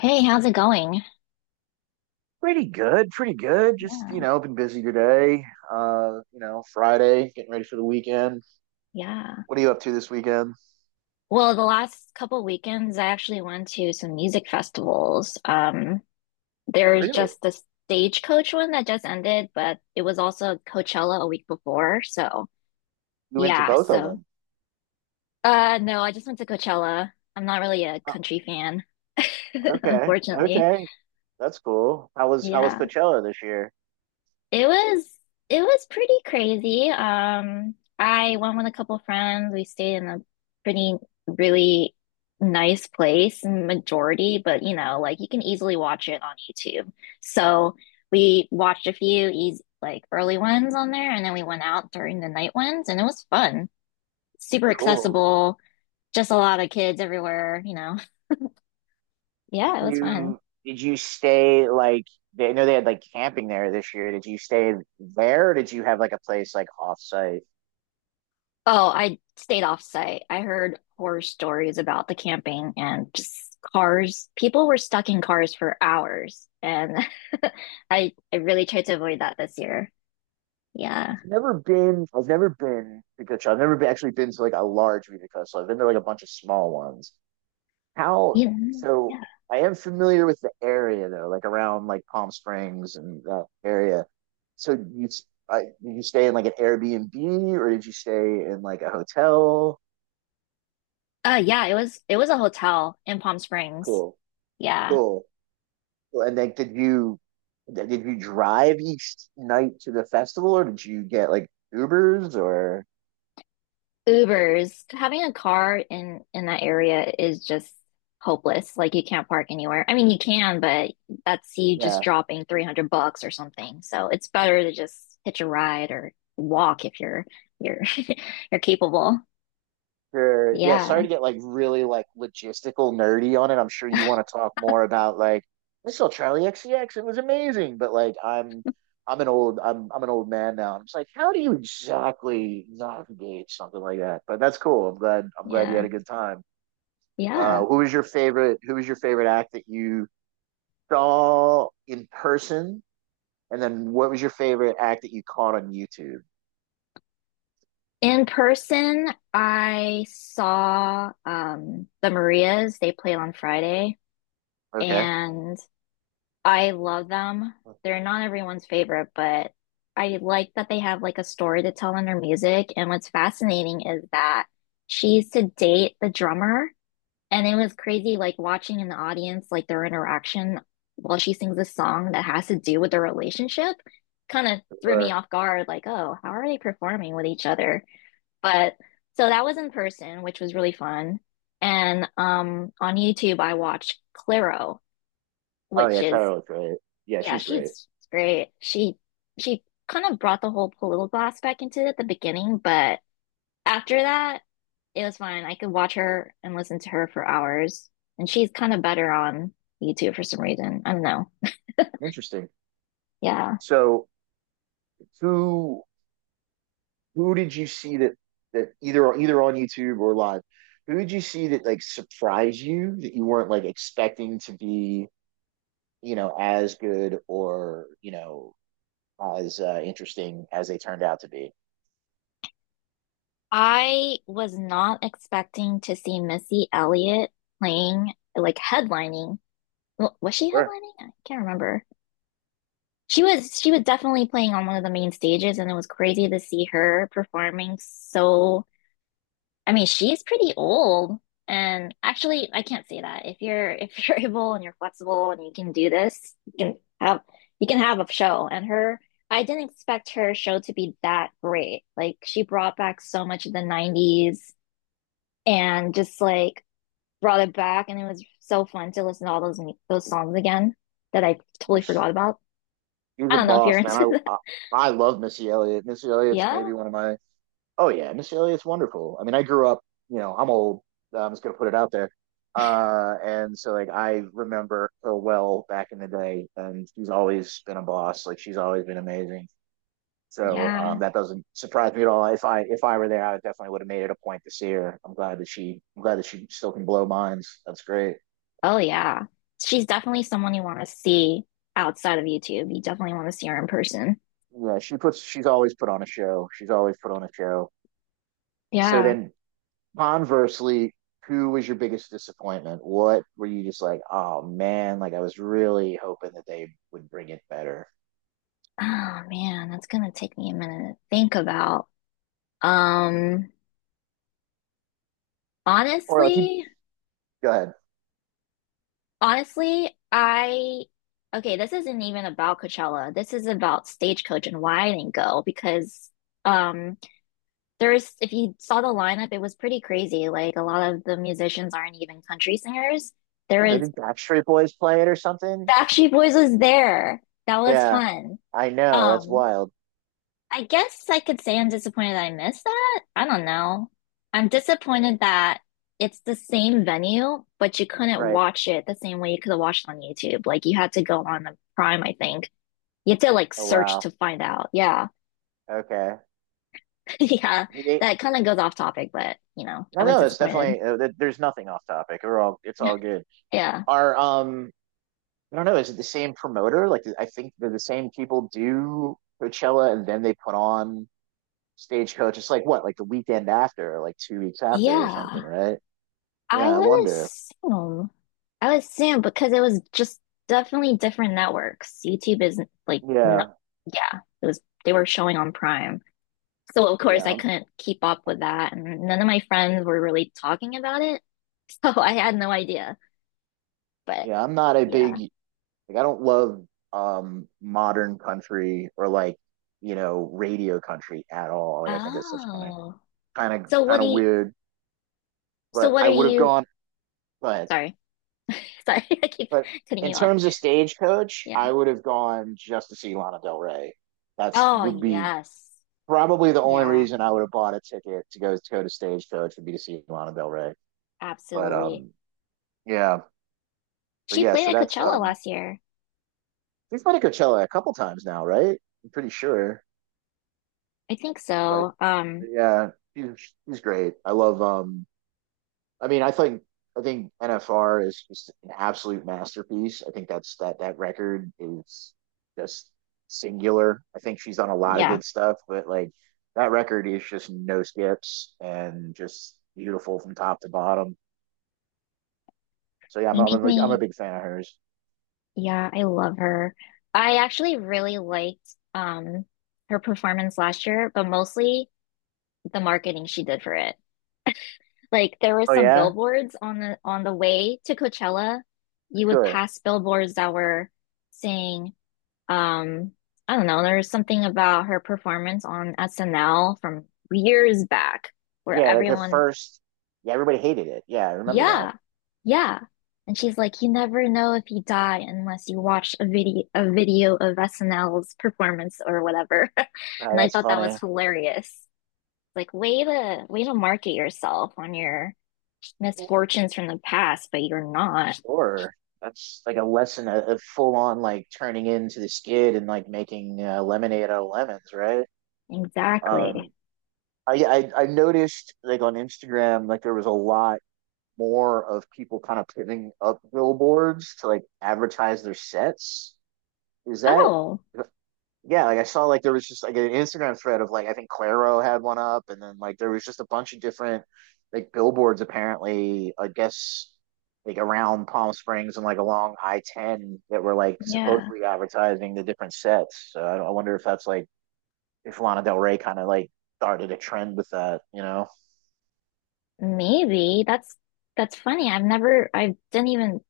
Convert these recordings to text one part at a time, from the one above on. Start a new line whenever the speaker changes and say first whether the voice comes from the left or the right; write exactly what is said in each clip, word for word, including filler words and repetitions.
left: Hey, how's it going?
right: Pretty good, pretty good. Just, you
left: Yeah,
right: know, been busy today. Uh, you know, Friday, getting ready for the weekend.
left: yeah.
right: What are you up to this weekend?
left: Well, the last couple weekends, I actually went to some music festivals. Um, there's
right: Really?
left: just the Stagecoach one that just ended, but it was also Coachella a week before. So,
right: You went to
left: yeah,
right: both of
left: so
right: them.
left: uh no, I just went to Coachella. I'm not really a
right: Oh,
left: country fan,
right: okay.
left: unfortunately.
right: Okay. That's cool. How was how was
left: Yeah.
right: Coachella this year?
left: It was it was pretty crazy. Um, I went with a couple friends. We stayed in a pretty really nice place, in majority, but you know, like you can easily watch it on YouTube. So we watched a few easy like early ones on there, and then we went out during the night ones, and it was fun. Super
right: Cool.
left: accessible, just a lot of kids everywhere, you know. Yeah,
right: Did
left: it was fun.
right: you did you stay like they I know they had like camping there this year. Did you stay there or did you have like a place like off site?
left: Oh, I stayed off site. I heard horror stories about the camping and just cars. People were stuck in cars for hours, and I I really tried to avoid that this year. Yeah.
right: I've never been I've never been to Coachella. I've never been, actually been to like a large music festival. I've been to like a bunch of small ones. How
left: Yeah.
right: so?
left: Yeah.
right: I am familiar with the area though, like around like Palm Springs and that area. So you s- I, did you stay in like an Airbnb or did you stay in like a hotel?
left: Uh, yeah, it was it was a hotel in Palm Springs.
right: Cool,
left: Yeah.
right: cool. Cool. And like, did you did you drive each night to the festival or did you get like Ubers or
left: Ubers, having a car in in that area is just hopeless. Like you can't park anywhere. I mean, you can, but that's you just
right: yeah?
left: dropping three hundred bucks or something. So it's better to just hitch a ride or walk if you're you're you're capable.
right: Sure. Yeah, sorry
left: Yeah.
right: to get like really like logistical nerdy on it. I'm sure you want to talk more about like I saw Charlie X C X. It was amazing, but like I'm I'm an old I'm I'm an old man now. I'm just like, how do you exactly navigate something like that? But that's cool. I'm glad I'm glad you
left: Yeah.
right: had a good time.
left: Yeah.
right: Uh, who was your favorite? Who was your favorite act that you saw in person? And then what was your favorite act that you caught on YouTube?
left: In person, I saw um the Marias. They played on Friday
right: Okay.
left: and I love them. They're not everyone's favorite, but I like that they have like a story to tell in their music. And what's fascinating is that she used to date the drummer, and it was crazy like watching in the audience like their interaction while she sings a song that has to do with their relationship. Kind of threw me
right: Or,
left: off guard, like, oh, how are they performing with each other? But So that was in person, which was really fun. And um on YouTube I watched Clairo,
right: oh
left: which
right: yeah,
left: is
right: Kyle's great. Yeah,
left: yeah,
right: she's great.
left: she's great. She she kind of brought the whole political aspect into it at the beginning, but after that, it was fine. I could watch her and listen to her for hours. And she's kind of better on YouTube for some reason. I don't know.
right: Interesting.
left: Yeah.
right: So who who did you see that that either either on YouTube or live? Who did you see that like surprised you that you weren't like expecting to be you know as good or you know as uh, interesting as they turned out to be?
left: I was not expecting to see Missy Elliott playing like headlining. Wa- Was she
right: Sure.
left: headlining? I can't remember. She was she was definitely playing on one of the main stages and it was crazy to see her performing so I mean, she's pretty old. And actually, I can't say that. If you're if you're able and you're flexible and you can do this, you can have you can have a show. And her, I didn't expect her show to be that great. Like she brought back so much of the nineties and just like brought it back and it was so fun to listen to all those those songs again that I totally
right: Yes.
left: forgot about.
right: He's
left: I
right: a
left: don't know if you're
right: boss, man.
left: into
right: I
left: that.
right: I, I love Missy Elliott. Missy Elliott's
left: Yeah.
right: maybe one of my oh yeah, Missy Elliott's wonderful. I mean, I grew up. You know, I'm old. I'm just gonna put it out there. Uh, and so like I remember her well back in the day, and she's always been a boss. Like she's always been amazing. So um,
left: Yeah.
right: that doesn't surprise me at all. If I if I were there, I definitely would have made it a point to see her. I'm glad that she I'm glad that she still can blow minds. That's great.
left: Oh yeah. She's definitely someone you want to see outside of YouTube. You definitely want to see her in person.
right: Yeah, she puts she's always put on a show. She's always put on a show. So
left: Yeah.
right: then conversely, who was your biggest disappointment? What were you just like, oh man, like I was really hoping that they would bring it better?
left: Oh man, that's gonna take me a minute to think about. Um,
right: Or like, you-
left: honestly,
right: go ahead.
left: honestly, I okay, this isn't even about Coachella. This is about Stagecoach and why I didn't go because um there's if you saw the lineup, it was pretty crazy. Like a lot of the musicians aren't even country singers. There
right: You know,
left: is
right: did Backstreet Boys play it or something?
left: Backstreet Boys was there. That was
right: Yeah,
left: fun.
right: I know. That's
left: Um,
right: wild.
left: I guess I could say I'm disappointed that I missed that. I don't know. I'm disappointed that it's the same venue, but you couldn't
right: Right.
left: watch it the same way you could have watched it on YouTube. Like you had to go on the Prime, I think. You had to like
right: Oh,
left: search
right: wow.
left: to find out. Yeah.
right: Okay.
left: Yeah.
right: You think-
left: That kind of goes off topic, but you know,
right: I
left: I
right: don't
left: was
right: know. It's
left: disappointed.
right: definitely, uh, there- there's nothing off topic. We're all, it's all good.
left: Yeah.
right: Are, um, I don't know. Is it the same promoter? Like, I think they're the same people do Coachella and then they put on Stagecoach. It's like what, like the weekend after, or like two weeks after, or something,
left: Yeah.
right: right?
left: I
right: Yeah, I
left: would
right: wonder.
left: assume. I would assume because it was just definitely different networks. YouTube isn't like no,
right: Yeah,
left: yeah, it was they were showing on Prime. So of course
right: yeah,
left: I
right: I'm-
left: couldn't keep up with that and none of my friends were really talking about it. So I had no idea. But
right: yeah. I'm not a big
left: yeah.
right: like. I don't love um modern country or like you know radio country at all. Like I think it's just kind of
left: Oh.
right: kind of
left: So what
right: kind
left: do
right: of
left: you
right: weird.
left: so
right: But
left: what
right: I
left: are
right: would have
left: you
right: gone. But
left: sorry. Sorry, I keep
right: but
left: cutting
right: in
left: you off.
right: terms of Stagecoach,
left: Yeah.
right: I would have gone just to see Lana Del Rey. That's
left: Oh
right: would be
left: yes.
right: probably the only
left: Yeah,
right: reason I would have bought a ticket to go to go to Stagecoach would be to see Lana Del Rey. But
left: absolutely.
right: um, yeah, but
left: She
right: yeah.
left: played
right: So
left: at
right: that's
left: Coachella
right: um,
left: last year.
right: we've been to Coachella a couple times now, right? I'm pretty sure.
left: I think
right: But,
left: so. Um,
right: but yeah, he's he's great. I love um. I mean, I think I think N F R is just an absolute masterpiece. I think that's that that record is just singular. I think she's done a lot of
left: yeah,
right: good stuff, but like that record is just no skips and just beautiful from top to bottom. So yeah, I'm
left: you
right: I'm
left: make
right: a, I'm a
left: me.
right: big fan of hers.
left: Yeah, I love her. I actually really liked um her performance last year, but mostly the marketing she did for it. Like there were
right: Oh
left: some
right: yeah,
left: billboards on the on the way to Coachella. You would
right: sure.
left: pass billboards that were saying, um, I don't know, there was something about her performance on S N L from years back where
right: Yeah, like her
left: everyone
right: first. Yeah, everybody hated it. Yeah, I remember that.
left: yeah, yeah. And she's like, you never know if you die unless you watch a video a video of S N L's performance or whatever. And
right: Oh,
left: I
right: that's
left: thought that was
right: funny.
left: hilarious. Like, way to way to market yourself on your misfortunes from the past, but you're not.
right: Or that's like a lesson of, of full on like turning into the skid and like making uh, lemonade out of lemons, right?
left: Exactly.
right: Um, I, I I noticed like on Instagram like there was a lot more of people kind of putting up billboards to like advertise their sets. Is that
left: Oh,
right: yeah, like I saw like there was just like an Instagram thread of like I think Claro had one up, and then like there was just a bunch of different like billboards apparently, I guess like around Palm Springs and like along I ten that were like
left: yeah.
right: supposedly advertising the different sets. So I, I wonder if that's like if Lana Del Rey kind of like started a trend with that, you know?
left: Maybe that's that's funny. I've never I didn't even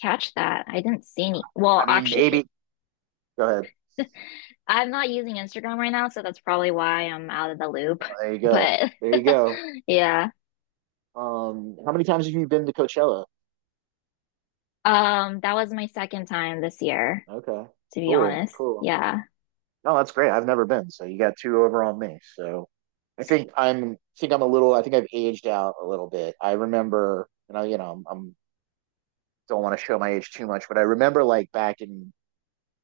left: catch that. I didn't see any. Well,
right: I mean,
left: actually,
right: maybe. Go ahead.
left: I'm not using Instagram right now, so that's probably why I'm out of the loop.
right: There you go.
left: But
right: There you go.
left: yeah,
right: Um, how many times have you been to Coachella?
left: um, that was my second time this year,
right: Okay.
left: to be
right: Cool.
left: honest.
right: Cool.
left: Yeah.
right: No, that's great. I've never been, so you got two over on me. So I think I'm I think I'm a little I think I've aged out a little bit. I remember, you know, you know, I'm, I'm don't want to show my age too much, but I remember like back in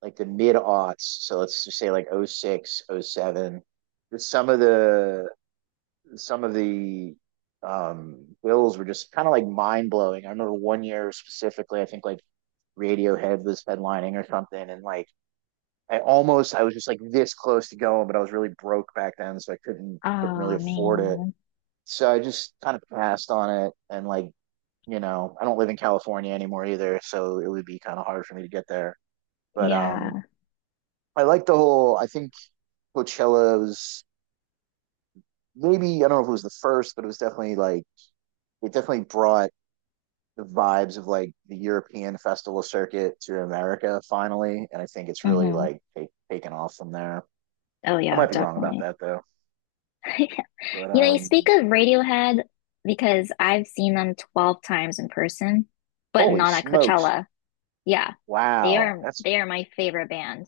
right: like the mid aughts, so let's just say like oh 06, oh 07, some of the some of the um bills were just kind of like mind blowing. I remember one year specifically, I think like Radiohead was headlining or something, and like I almost I was just like this close to going, but I was really broke back then, so I couldn't couldn't really
left: Oh
right: afford it.
left: man.
right: So I just kind of passed on it and like, you know, I don't live in California anymore either, so it would be kind of hard for me to get there. But um
left: Yeah.
right: I like the whole I think Coachella was maybe I don't know if it was the first, but it was definitely like it definitely brought the vibes of like the European festival circuit to America finally. And I think it's really
left: hmm
right: like take, taken off from there.
left: Oh
right: I
left: yeah,
right: might be wrong about
left: definitely.
right: that though. But
left: You know, you speak
right: um
left: of Radiohead because I've seen them twelve times in person, but
right: holy
left: not at
right: smokes.
left: Coachella. Yeah. They
right: Wow.
left: are
right: That's
left: they are my favorite band.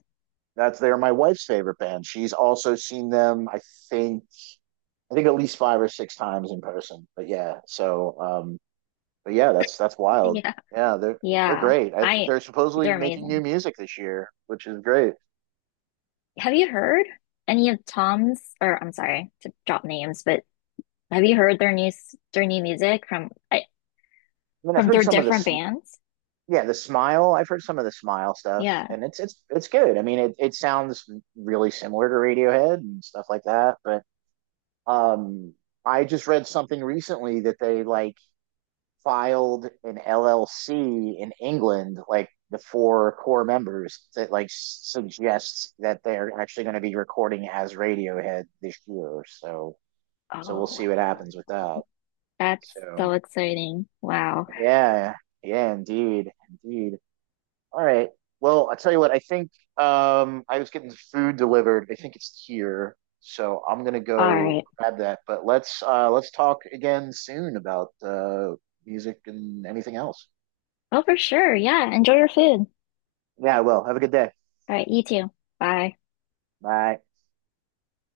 right: that's they're my wife's favorite band. She's also seen them, I think, I think at least five or six times in person. But yeah, so um but yeah, that's that's wild.
left: Yeah.
right: Yeah, they're they're
left: Yeah.
right: great. I,
left: I
right: they're supposedly
left: They're
right: making new
left: amazing.
right: music this year, which is great.
left: Have you heard any of Tom's, or I'm sorry to drop names, but have you heard their new s- their new music from I,
right: I mean, I've
left: from
right: heard
left: their
right: some of the
left: different
right: sm
left: bands?
right: yeah, the Smile. I've heard some of the Smile stuff,
left: Yeah.
right: and it's it's it's good. I mean, it it sounds really similar to Radiohead and stuff like that, but um I just read something recently that they like filed an L L C in England, like the four core members, that like suggests that they're actually going to be recording as Radiohead this year. So, so we'll
left: Oh,
right: see what
left: wow.
right: happens with that.
left: That's so
right: So,
left: exciting. Wow.
right: yeah, yeah, indeed, indeed. All right. Well, I tell you what, I think um, I was getting food delivered. I think it's here, so I'm gonna
left: All
right: go
left: right.
right: grab that. But let's uh, let's talk again soon about uh, music and anything else.
left: Oh, for sure. Yeah. Enjoy your food.
right: Yeah, I will. Have a good day.
left: All right. You too. Bye.
right: Bye.